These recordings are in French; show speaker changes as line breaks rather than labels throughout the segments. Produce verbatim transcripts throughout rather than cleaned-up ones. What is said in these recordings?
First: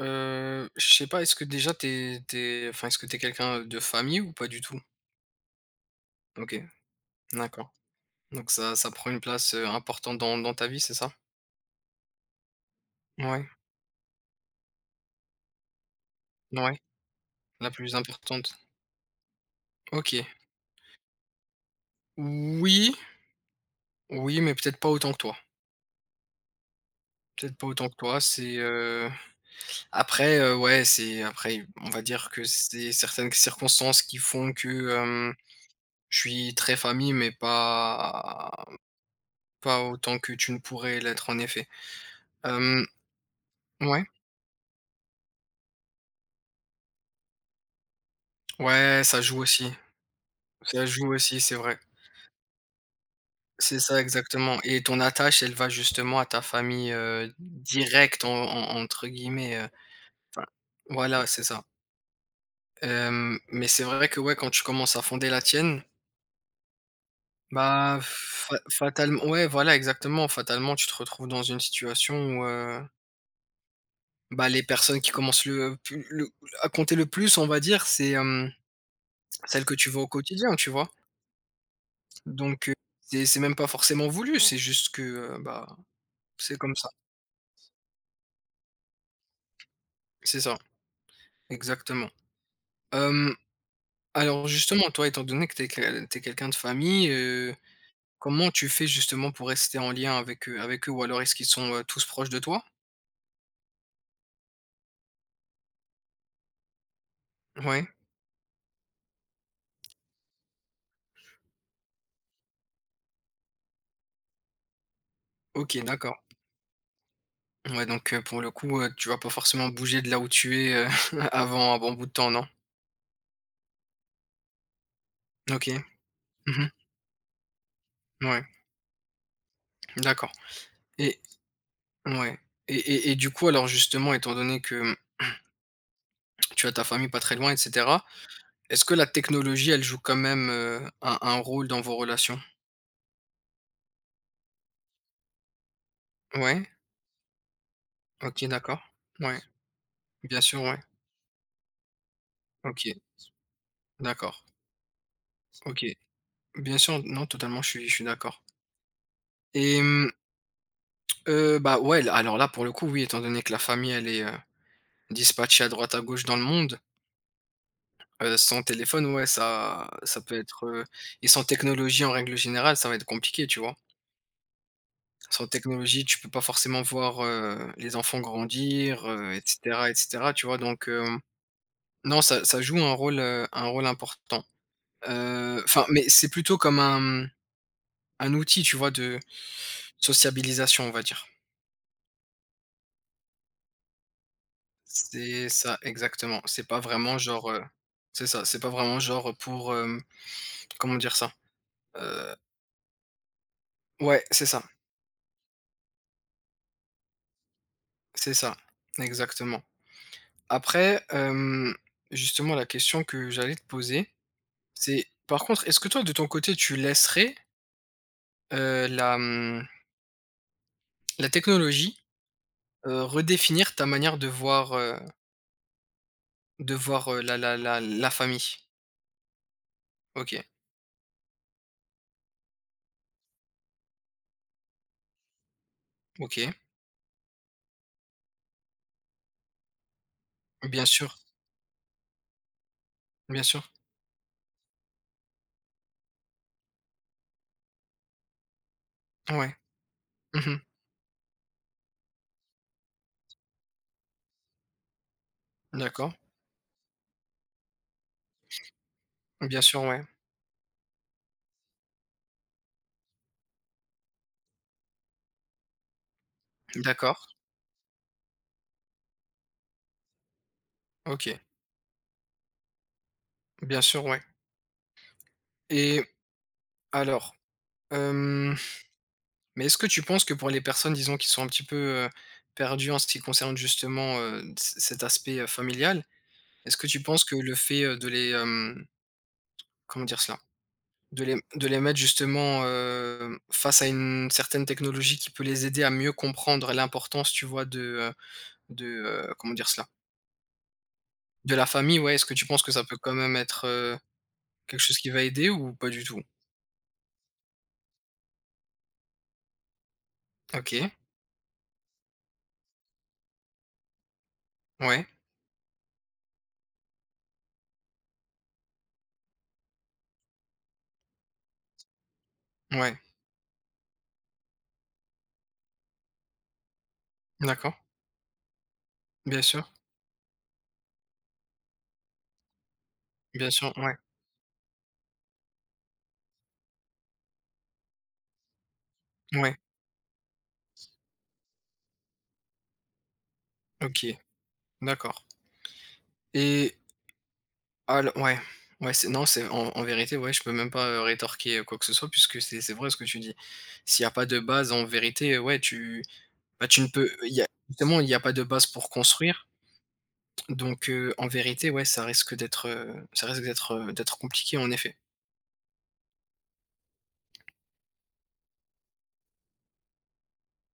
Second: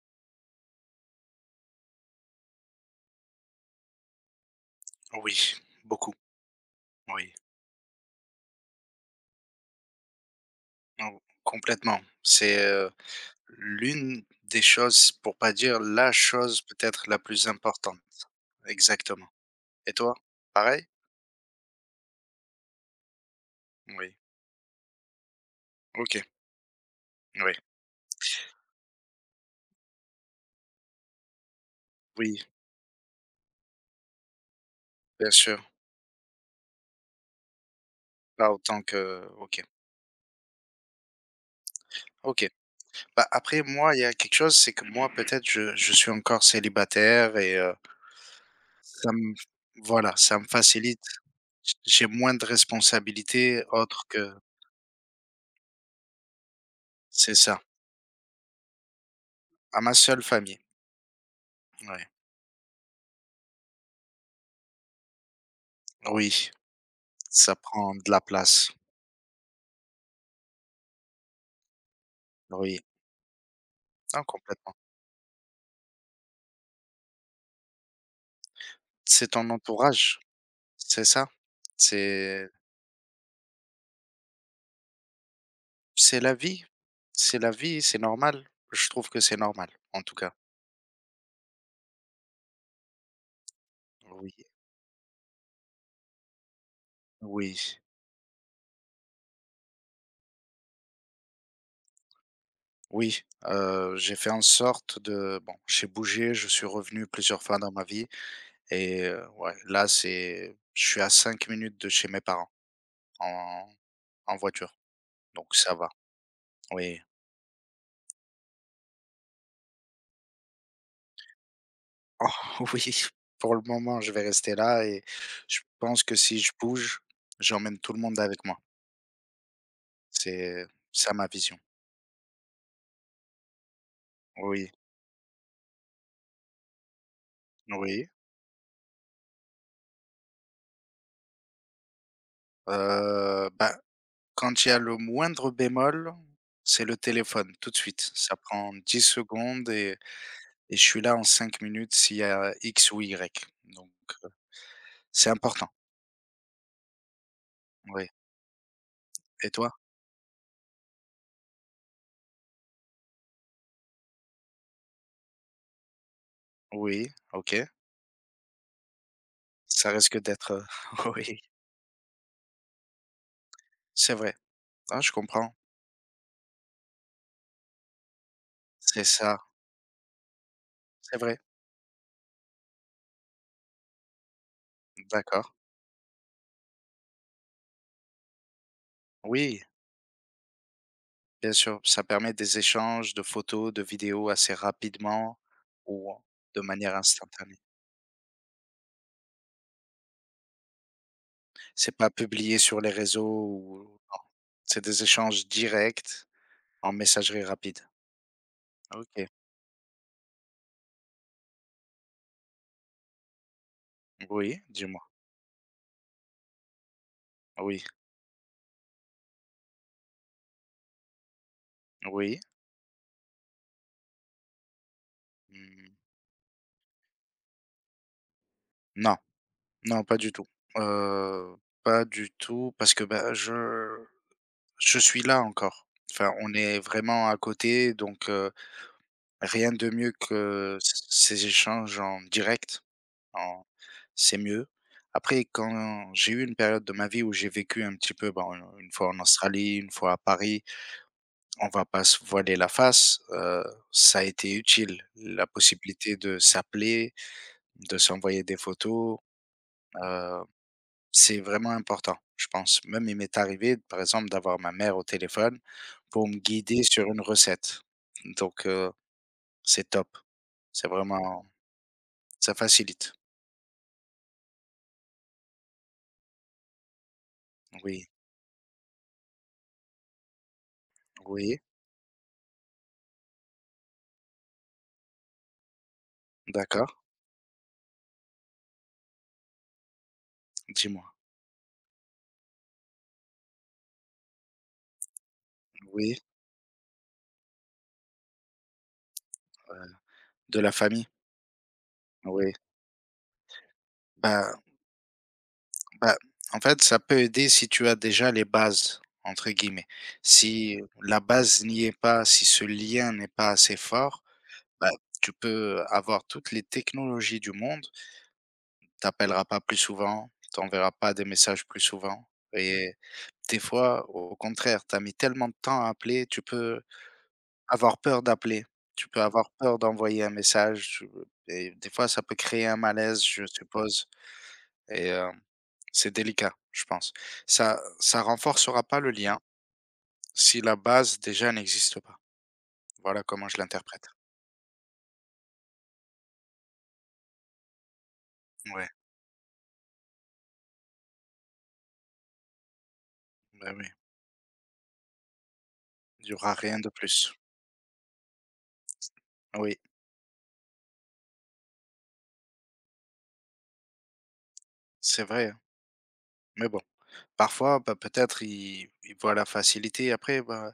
Heu, je sais pas, est-ce que déjà t'es, es enfin, est-ce que t'es quelqu'un de famille ou pas du tout?
Oui, beaucoup,
OK,
oui.
d'accord. Donc ça ça prend une place, heu, importante dans dans ta vie, c'est ça?
Non, complètement. C'est, heu,
Ouais,
l'une des choses, pour pas dire la chose
ouais,
peut-être la plus
la plus
importante.
importante.
Exactement. Et toi?
OK.
Pareil?
Oui,
Oui.
oui, mais peut-être pas autant que toi.
OK. Oui.
Peut-être pas autant que toi, c'est, heu, après, heu, ouais, c'est après, on va dire
Oui,
que c'est certaines circonstances qui font que,
bien
hem,
sûr.
je suis très famille, mais pas
Pas autant que OK.
pas autant que tu ne pourrais l'être en effet.
OK.
Hem,
Bah, après moi, il y
ouais,
a quelque chose, c'est que moi peut-être je je suis encore célibataire et heu,
ouais,
ça
ça
me
joue aussi.
voilà, ça me
Ça
facilite.
joue aussi, c'est vrai.
J'ai moins de responsabilités
C'est ça
autres que
exactement et ton attache, elle va justement à ta famille, heu,
c'est ça,
«directe» en en entre guillemets, heu,
à ma seule
enfin
famille.
voilà, c'est ça.
Ouais.
Hem, mais c'est vrai que ouais, quand tu commences à fonder la tienne,
Oui. Ça prend
bah,
de la
fa
place,
fatalement ouais, voilà exactement, fatalement, tu te retrouves dans une situation où,
oui.
heu,
Non,
bah, les
complètement.
personnes qui commencent le plus le à compter le plus, on va dire, c'est, hem,
C'est ton
celles que tu vois au
entourage,
quotidien, tu vois?
c'est ça. C'est
Donc, heu, c'est c'est même pas forcément voulu, c'est juste que, heu, bah,
c'est la
c'est
vie,
comme ça.
c'est la vie, c'est normal. Je trouve que c'est normal, en tout cas.
C'est ça. Exactement. Hem,
Oui,
alors justement, toi, étant donné que tu es quelqu'un de famille, heu,
oui,
comment tu fais justement pour rester en lien avec, eux, avec eux? Ou alors est-ce qu'ils sont, heu, tous proches de toi?
oui. Heu, j'ai fait en sorte de bon, j'ai bougé, je suis revenu plusieurs fois dans ma
Ouais,
vie et heu, ouais, là, c'est je suis à cinq minutes de chez mes parents, en en voiture, donc ça
OK,
va.
d'accord.
Oui.
Ouais, donc, heu, pour le coup, heu, tu vas pas forcément bouger de là où tu es, heu, avant un bon bout de temps, non?
Oh oui, pour le moment, je vais rester là et je
OK.
pense que si je
Mmh.
bouge, j'emmène tout le monde
Ouais,
avec moi.
d'accord
C'est ça
et
ma vision.
ouais et et et du coup, alors justement, étant donné
Oui,
que, mmh, tu as ta famille pas très loin et cetera,
oui.
est-ce que la technologie, elle joue quand même, heu, un un rôle dans vos relations?
Heu, bah, quand il y a le moindre bémol,
Ouais,
c'est le téléphone, tout de suite. Ça
OK,
prend
d'accord.
dix
Ouais.
secondes et
Bien sûr, ouais.
et je suis là en cinq minutes s'il y a
OK,
X ou Y. Donc, heu,
d'accord.
c'est important,
OK. Bien sûr, non, totalement, je suis je suis
oui.
d'accord.
Et toi?
Et mmh, heu, bah, ouais, là alors là, pour le coup, oui, étant donné que la famille, elle est, heu, dispatchée à droite à gauche dans le monde,
Oui, OK.
heu, sans téléphone, ouais, ça
Ça risque
ça peut
d'être, heu
être, heu et
oui,
sans technologie, en règle générale, ça va être compliqué, tu vois?
c'est vrai. Ah, je
Sans
comprends.
technologie, tu peux pas forcément voir, heu, les enfants
C'est
grandir, heu
ça,
et cetera et cetera, tu vois? Donc hem,
c'est vrai.
non, ça ça joue un rôle, heu, un rôle important.
D'accord.
Euh, enfin, mais c'est plutôt comme un, mmh, Un outil, tu vois, de
Oui.
sociabilisation, on va dire.
Bien sûr, ça permet des échanges de photos, de vidéos assez rapidement
C'est ça,
ou
exactement.
de
C'est pas
manière
vraiment genre,
instantanée.
heu, c'est ça, c'est pas vraiment genre pour, hem, comment dire ça?
C'est pas
Heu,
publié sur les réseaux ou non.
ouais, c'est ça,
C'est des échanges directs en messagerie rapide.
c'est ça,
OK.
exactement. Après, hem, justement, la question que j'allais te poser,
Oui, dis-moi.
c'est par contre, est-ce que toi, de ton côté, tu laisserais,
Oui,
heu, la, mmh, la technologie,
oui.
heu, redéfinir ta manière de voir, heu,
Mmh,
de voir, heu, la la la la famille?
non, non, pas du
OK,
tout. Heu, pas du tout parce que, bah, je je suis là encore. Enfin,
OK.
on est vraiment à côté donc, heu, rien de mieux que
Bien
c
sûr,
ces échanges en direct.
bien sûr.
En C'est mieux. Après, quand j'ai eu une période de ma vie où j'ai vécu un petit peu, ben, une fois en
Ouais.
Australie, une fois à
Mmh.
Paris, on va pas se voiler la face, heu, ça a été utile. La
D'accord.
possibilité de s'appeler, de s'envoyer des photos,
Bien sûr, ouais.
heu, c'est vraiment important, je pense. Même il m'est arrivé, par exemple, d'avoir ma mère au téléphone pour me guider sur une
D'accord.
recette. Donc heu, c'est top. C'est
OK.
vraiment ça facilite.
Bien sûr, ouais. Et alors,
Oui.
hem, mais est-ce que tu penses que pour les personnes, disons, qui sont un
Oui,
petit peu, heu, perdues en ce qui concerne justement, heu, c cet aspect, heu, familial, est-ce que
d'accord,
tu penses que le fait, heu, de les, hem, comment dire cela?
dis-moi.
De les de les mettre justement, hem, face à une certaine technologie qui peut les aider à mieux
Oui,
comprendre l'importance, tu vois, de, heu de, heu, comment dire
ouais.
cela?
De la famille?
De la famille, ouais, est-ce que tu
Oui.
penses que ça peut quand même être, heu,
Bah
quelque chose qui va aider ou pas du
bah,
tout?
en fait, ça peut aider si tu as déjà «les bases» entre guillemets. Si
OK.
la base n'y est pas, si ce lien n'est pas assez fort, bah,
Ouais,
tu peux avoir toutes les technologies du monde, t'appelleras pas plus souvent, t'enverras pas des messages plus souvent et
ouais,
des fois, au contraire, tu as mis tellement de temps à appeler, tu peux
d'accord.
avoir peur d'appeler, tu peux
Bien
avoir
sûr,
peur d'envoyer un message, tu et des fois ça peut créer un malaise, je
bien sûr, ouais,
suppose. Et heu, c'est délicat, je pense. Ça ça renforcera pas le lien
ouais,
si la base déjà n'existe pas. Voilà comment je
OK,
l'interprète.
d'accord et alors, ouais,
Ouais,
ouais, c'est non, c'est en en vérité, ouais, je peux même pas, heu, rétorquer, heu, quoi que ce soit puisque c'est c'est vrai ce que tu dis.
bah, oui,
S'il y a pas de base, en vérité, heu, ouais, tu
il y aura
bah,
rien
tu ne
de
peux
plus.
il y a justement, il y a pas de base pour construire
Oui,
donc heu, en vérité, ouais, ça risque d'être, heu, ça risque d'être, heu, d'être compliqué en effet.
c'est vrai, hein, mais bon, parfois, bah, peut-être ils ils voient la facilité après, bah,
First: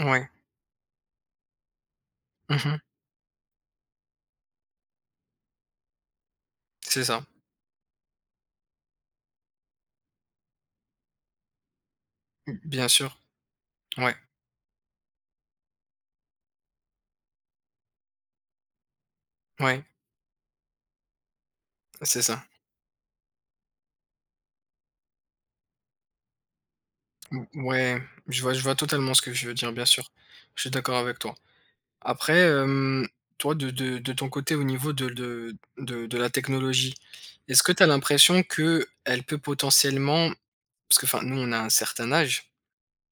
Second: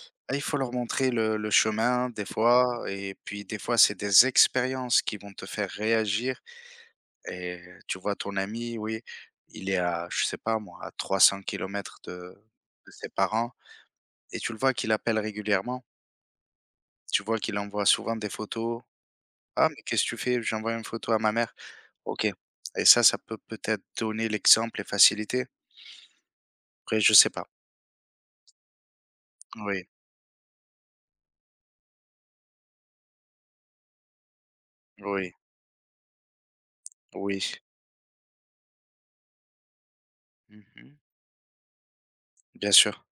Ouais.
ah, il faut leur montrer le le chemin des
Mmh.
fois et puis des fois, c'est des expériences qui vont te faire réagir
C'est ça.
et tu vois ton ami, oui, il est à, je sais pas moi, à trois cents kilomètres de
Bien
de ses
sûr.
parents.
Ouais,
Et tu le vois qu'il appelle régulièrement. Tu vois qu'il envoie souvent des photos. «Ah, mais
ouais,
qu'est-ce que tu fais?» «J'envoie une photo à ma mère».
c'est
OK,
ça.
et ça, ça peut peut-être donner l'exemple et faciliter. Après, je sais
M
pas.
Ouais, je vois je vois totalement ce que tu veux dire, bien
Oui,
sûr. Je suis d'accord avec toi. Après, hem, toi, de de de ton côté, au niveau de
oui,
de de de la technologie,
oui.
est-ce que tu as l'impression qu'elle peut potentiellement
Mmh,
parce que, enfin, nous, on a un certain âge,
bien sûr.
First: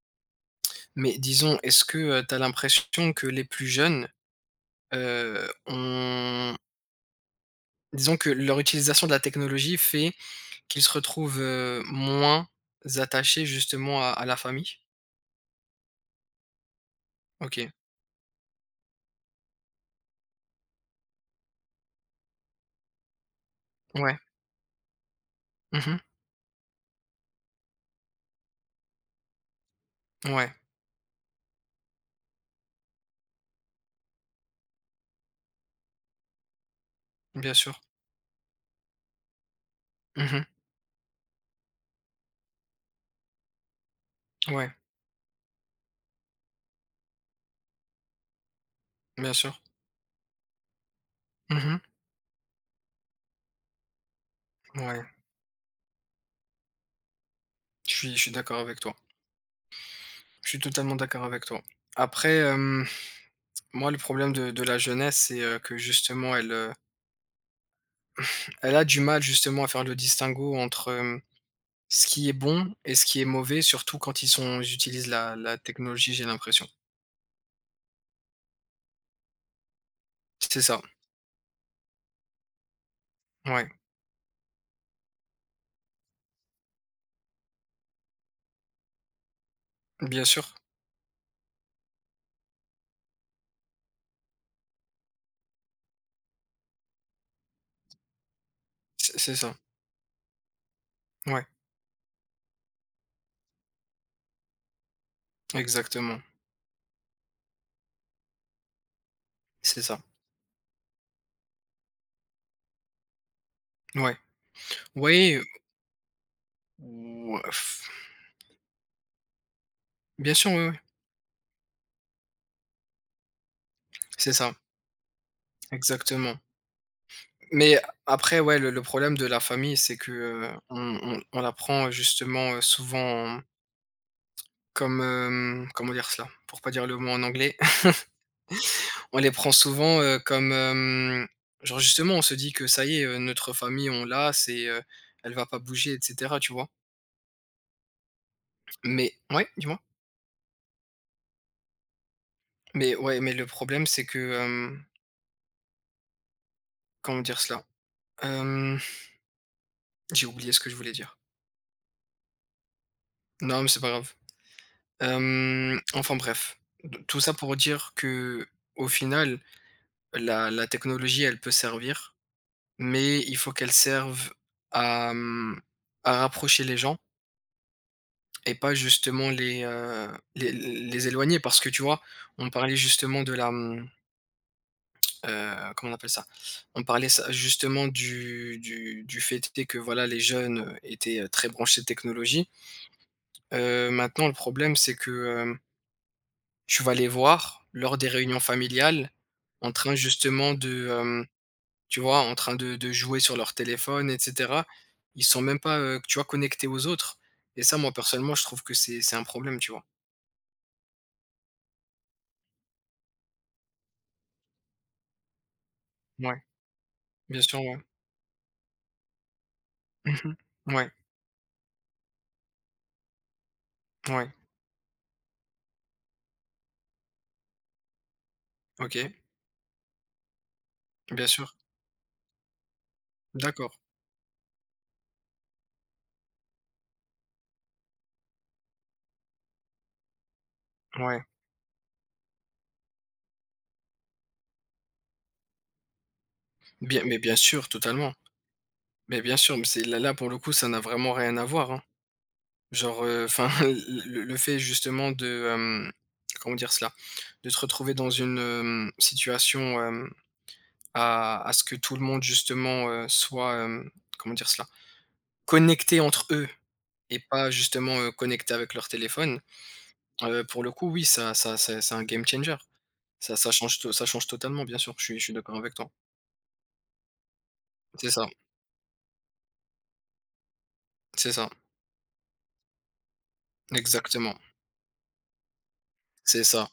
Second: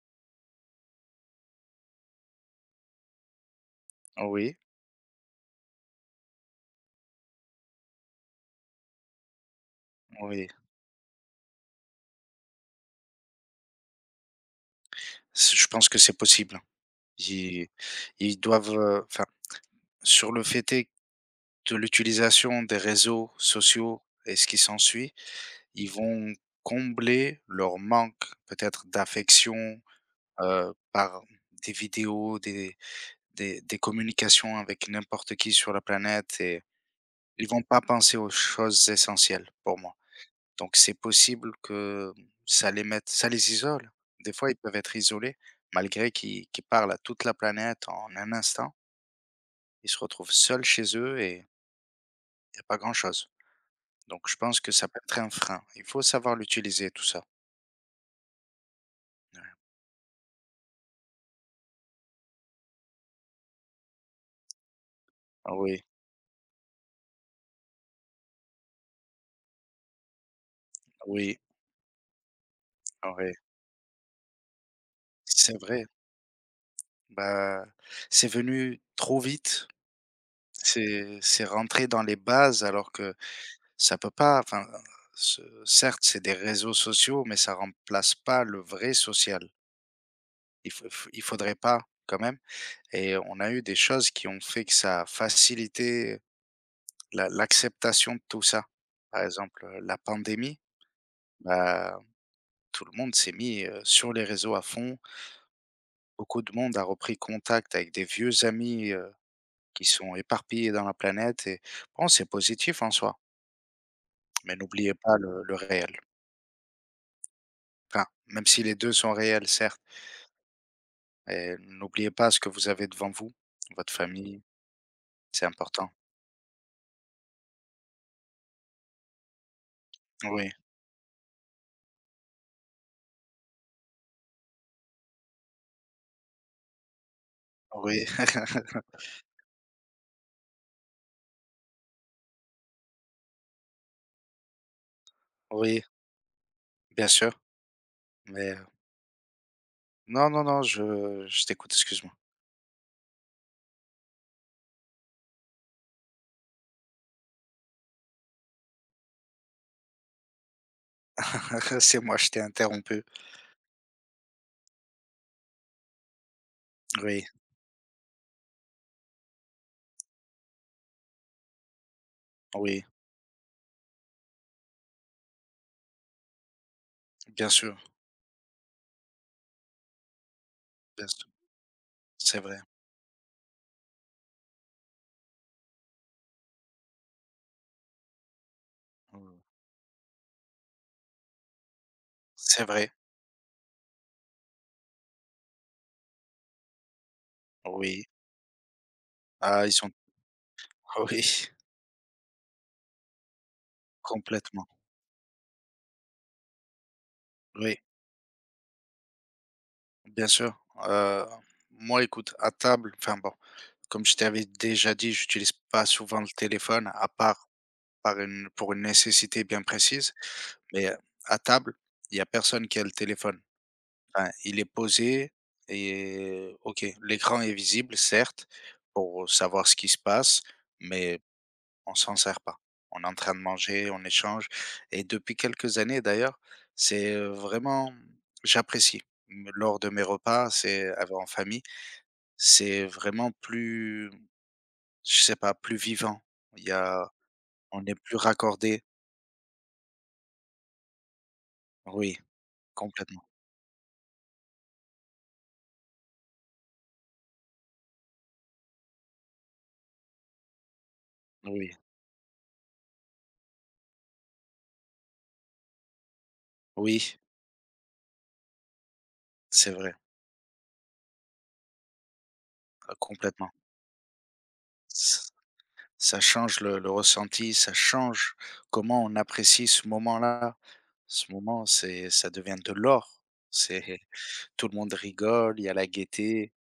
mais disons, est-ce que, heu, tu as l'impression que les plus jeunes,
Oui,
heu, ont disons que leur utilisation de la technologie fait
oui.
qu'ils se retrouvent, heu, moins attachés justement à à la famille?
C Je pense que c'est possible. Ils
OK.
ils doivent, heu, enfin, sur le fait est de l'utilisation des réseaux sociaux
Ouais.
et ce qui s'ensuit, ils
Mmh.
vont combler leur manque peut-être d'affection,
Ouais,
heu, par des vidéos, des des des communications avec n'importe qui sur la planète et ils
bien
vont
sûr.
pas penser aux choses essentielles pour moi.
Mmh.
Donc c'est possible que ça les mette ça les isole. Des fois, ils
Ouais,
peuvent être isolés malgré qu'ils qu'ils parlent à toute la planète en un instant.
bien sûr.
Ils se retrouvent seuls chez eux et
Mmh.
il y a pas grand-chose. Donc je pense que ça peut
Ouais,
être un frein. Il faut savoir l'utiliser tout ça.
je suis je suis d'accord avec toi. Je suis totalement d'accord avec toi. Après, hem, moi, le problème de de la jeunesse, c'est,
Ah,
heu, que
oui,
justement elle, heu, elle a du mal justement à faire le distinguo entre, hem,
oui,
ce qui est bon et ce qui est
oui,
mauvais, surtout quand ils sont ils utilisent la
c'est
la
vrai.
technologie, j'ai l'impression.
Bah, c'est venu trop vite.
C'est ça,
C'est c'est rentrer dans les bases alors que
ouais,
ça peut pas enfin, ce certes, c'est des réseaux sociaux, mais ça remplace pas le vrai social.
bien sûr,
Il faut faut il faudrait pas quand même, et on a eu des choses qui ont fait que ça a facilité la l'acceptation de tout ça.
c'est
Par
c'est ça.
exemple, heu, la pandémie,
Ouais,
bah, tout le monde s'est mis, heu, sur les réseaux à fond.
exactement,
Beaucoup de monde a repris contact avec des vieux amis, heu,
c'est
qui
ça.
sont éparpillés dans la planète et bon, c'est positif en soi,
Ouais.
mais n'oubliez pas
Oui,
le le réel.
ou pff,
Enfin, même si les deux sont réels, certes,
bien sûr, oui, oui,
et n'oubliez pas ce que vous avez devant vous, votre
c'est
famille,
ça,
c'est important.
exactement. Mais après, ouais, le le problème de la famille, c'est que, heu,
Oui,
on on on la prend justement, heu, souvent comme, hem, comment dire cela? Pour pas dire le mot en anglais.
oui,
On les prend souvent, heu, comme, hem, genre justement, on se dit que ça y est, heu, notre famille, on l'a, c'est, heu, elle va pas
oui,
bouger et cetera, tu vois?
bien sûr, mais heu,
Mais ouais, dis-moi?
non, non, non, je je t'écoute, excuse-moi.
Mais ouais, mais le problème, c'est que, hem, comment dire cela? Hem, j'ai oublié ce que je voulais dire.
C'est moi, je t'ai interrompu.
Non, mais c'est pas grave. Hem, enfin bref, tout
Oui,
ça pour dire que au final La la technologie, elle peut servir,
oui,
mais il faut qu'elle serve à, mmh, à rapprocher les gens
bien sûr,
et pas justement les, heu, les les
bien sûr,
éloigner parce que tu vois,
c'est
on
vrai.
parlait justement de la, mmh, heu, comment on appelle ça? On parlait ça justement du du du fait
Mmh.
était que voilà, les jeunes, étaient, heu, très branchés de technologie.
C'est vrai,
Heu, maintenant le problème, c'est que, hem, tu vas les voir lors
oui.
des réunions familiales
Ah,
en
ils sont
train justement de, euh,
oui,
tu vois, en train de de jouer sur leur téléphone et cetera.
complètement.
Ils sont même pas, heu, tu vois, connectés aux autres et ça,
Oui,
moi, personnellement, je trouve que c'est c'est un problème, tu vois?
bien sûr, heu, moi, écoute, à table, enfin bon, comme je t'avais déjà dit, j'utilise pas souvent le
Ouais,
téléphone à
bien
part
sûr, ouais.
par une pour une nécessité bien précise,
Mmh.
mais
Ouais,
heu, à table, il y a personne qui a le téléphone. Enfin,
ouais,
il est posé et OK, l'écran est visible, certes,
OK,
pour savoir ce qui se passe, mais
bien sûr.
on s'en sert pas. On est en train de
D'accord,
manger, on échange, et depuis quelques années d'ailleurs, c'est, heu, vraiment, j'apprécie. Mmh, lors de mes repas, c'est av
ouais.
en famille, c'est vraiment plus, je sais pas, plus vivant. Il y
Bien
a
mais bien sûr,
on est
totalement.
plus raccordé.
Mais bien sûr, mais c'est là là, pour le coup, ça n'a vraiment rien à voir, hein.
Oui,
Genre,
complètement.
enfin, le le fait justement de, hem, comment dire cela? De te retrouver dans une, hem, situation, hem, à à ce
Oui.
que tout le monde justement, heu, soit, hem, comment dire cela? Connectés entre eux
Oui,
et pas justement, heu, connectés avec leur téléphone,
c'est vrai,
heu, pour le coup, oui, ça ça c'est c'est un game changer.
heu,
Ça ça
complètement.
change to ça change totalement, bien sûr, je suis je
Ç
suis d'accord avec toi.
ça change le le ressenti, ça
C'est ça,
change comment on apprécie ce moment-là. Ce
c'est ça,
moment, c'est ça devient de l'or. C'est
exactement,
tout le monde rigole, il y a la
c'est
gaieté,
ça,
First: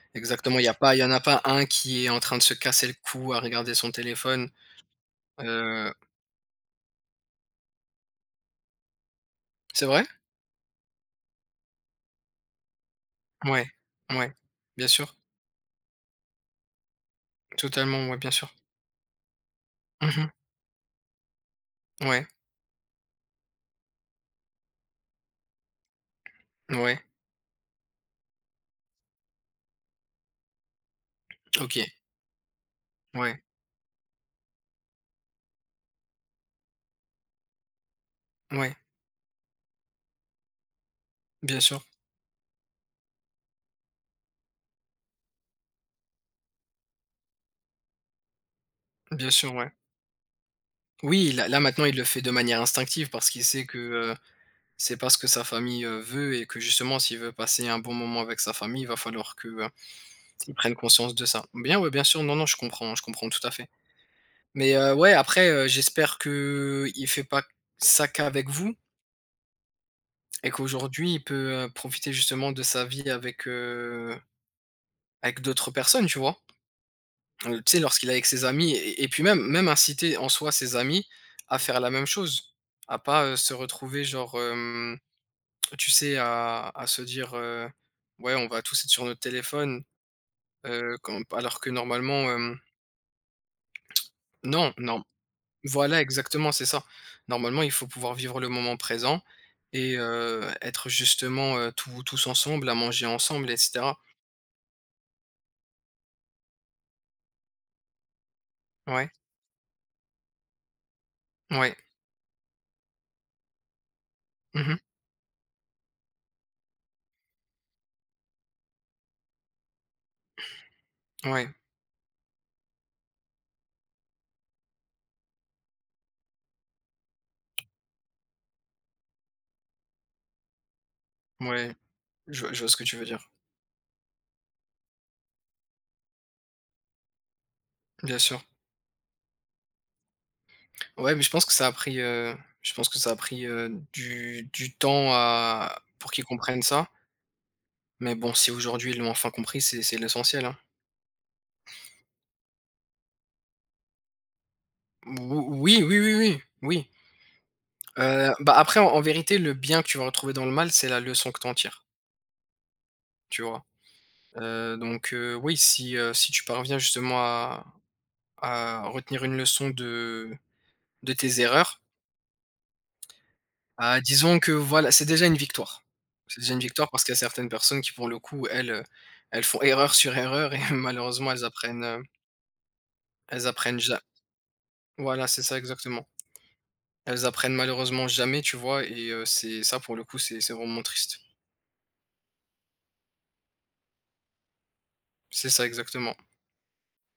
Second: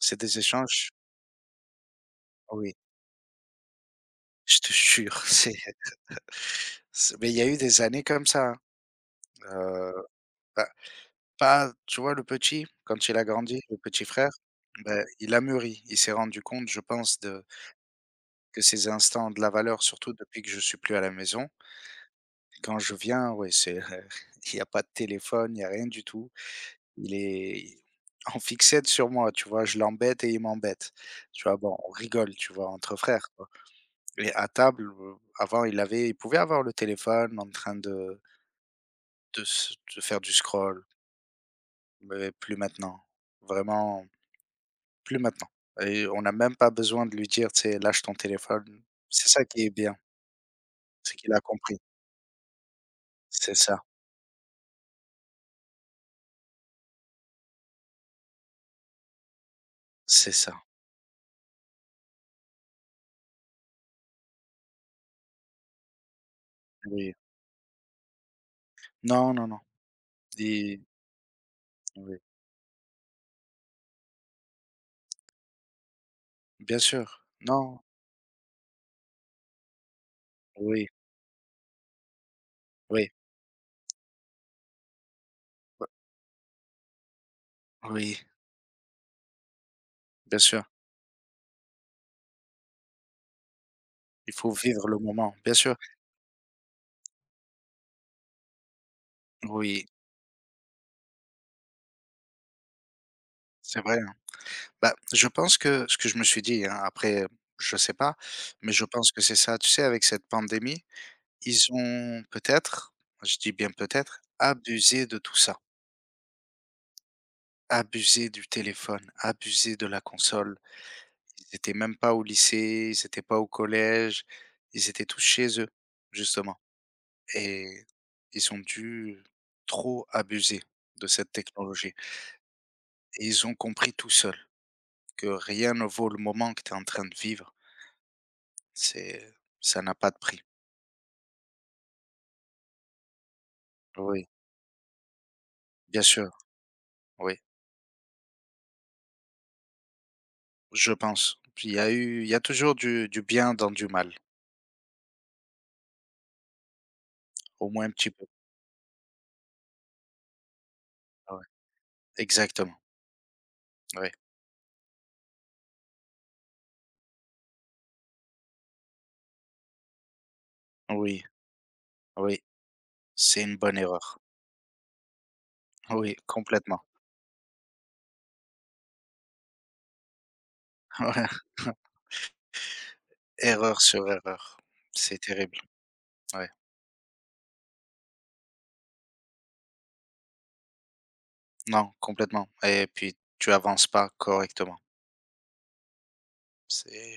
c'est des
exactement. Il y a
échanges,
pas il y en a pas un qui est en train de se
oui,
casser le cou à regarder son téléphone,
je te jure. c'est
heu
c'est Mais il y a eu des années comme ça, hein,
c'est
heu,
vrai?
bah, pas tu vois, le petit, quand il a grandi,
Ouais,
le petit frère,
ouais, bien
bah,
sûr,
il a mûri. Il s'est rendu compte, je pense, de
totalement, ouais, bien sûr.
que ces instants ont de la valeur, surtout
Mmh.
depuis que je suis plus à la maison.
Ouais,
Quand je viens, ouais, c'est il y a pas de téléphone, il y a rien du tout.
ouais,
Il est en fixette sur moi, tu vois? Je l'embête et il m'embête. Tu vois? Bon,
OK,
on rigole, tu vois? Entre frères,
ouais,
quoi, et à table, heu, avant, il avait il pouvait avoir le téléphone en train de
ouais,
de s de faire du scroll,
bien sûr,
mais plus maintenant. Vraiment, plus maintenant, et on n'a même pas besoin de lui dire: «Tu sais, lâche ton téléphone». C'est
bien
ça
sûr,
qui est
ouais.
bien, c'est
Oui,
qu'il a
là là,
compris.
maintenant, il le fait de manière instinctive parce qu'il
C'est
sait que,
ça,
heu C'est parce que sa famille, heu, veut et que justement s'il veut passer un bon moment avec sa famille, il va falloir que, heu,
c'est ça.
il prenne conscience de ça. Bien, ouais, bien sûr, non, non, je comprends, je comprends tout à fait. Mais, heu, ouais, après, heu, j'espère que il
Oui.
fait pas ça qu'avec vous
Non, non, non.
et
Il
qu'aujourd'hui il peut, heu, profiter
Oui.
justement de sa vie avec, heu, avec d'autres personnes, tu vois?
Bien sûr.
Heu, tu sais,
Non.
lorsqu'il est avec ses amis et et puis même même inciter en soi ses
Oui,
amis à faire la même chose, à
oui,
pas, heu, se retrouver genre, hem tu sais, à, à se dire, euh,
oui,
ouais, on va tous être sur notre téléphone,
bien sûr.
euh, quand- alors que normalement, euh,
Il faut
non,
vivre le
non,
moment, bien sûr.
voilà, exactement, c'est ça. Normalement, il faut pouvoir vivre le moment présent
Oui,
et euh, être justement euh, tout- tous ensemble, à manger ensemble,
c'est vrai,
et cetera.
hein. Bah, je pense que ce que je me suis dit, hein, après, je sais pas, mais je
Ouais,
pense que c'est ça. Tu sais, avec cette pandémie, ils
ouais,
ont peut-être, je dis bien peut-être,
mhm,
abusé de tout ça. Abusé du téléphone, abusé de la console.
ouais,
Ils étaient même pas au lycée, ils étaient pas au collège, ils étaient tous chez eux, justement. Et ils ont dû trop abuser de cette
ouais,
technologie
je, vois je vois ce que tu veux
et
dire,
ils ont compris tout seuls que rien ne vaut le moment que tu es en train de vivre.
bien sûr.
C'est Ça n'a pas de prix.
Ouais, mais je pense que ça a pris, euh, je pense que ça a pris euh,
Oui,
du, du temps à,
bien
pour qu'ils
sûr,
comprennent ça.
oui,
Mais bon, si aujourd'hui ils l'ont enfin compris, c'est c'est l'essentiel, hein.
je pense. il y a eu il y a toujours du du bien dans du mal,
Ou Oui, oui, oui, oui, oui.
au moins un petit peu.
Heu, bah, après en en vérité, le bien que tu vas retrouver dans le mal, c'est la leçon
Ah,
que
ouais,
tu en tires,
exactement,
tu vois?
oui.
Heu, donc heu, oui, si, heu, si tu parviens justement à à retenir une leçon de de
Oui,
tes erreurs,
oui, c'est une bonne
bah,
erreur.
disons que voilà, c'est déjà une victoire.
Oui,
C'est déjà une
complètement.
victoire parce qu'il y a certaines personnes qui pour le coup, elles, heu, elles font erreur sur erreur et
Ouais.
malheureusement elles apprennent, heu, elles
Erreur
apprennent ja
sur erreur. C'est
voilà, c'est ça
terrible,
exactement.
ouais.
Elles apprennent malheureusement jamais, tu vois? Et heu, c'est ça pour le coup, c'est c'est vraiment triste.
Non, complètement, et puis tu avances pas correctement.
C'est ça exactement.
C'est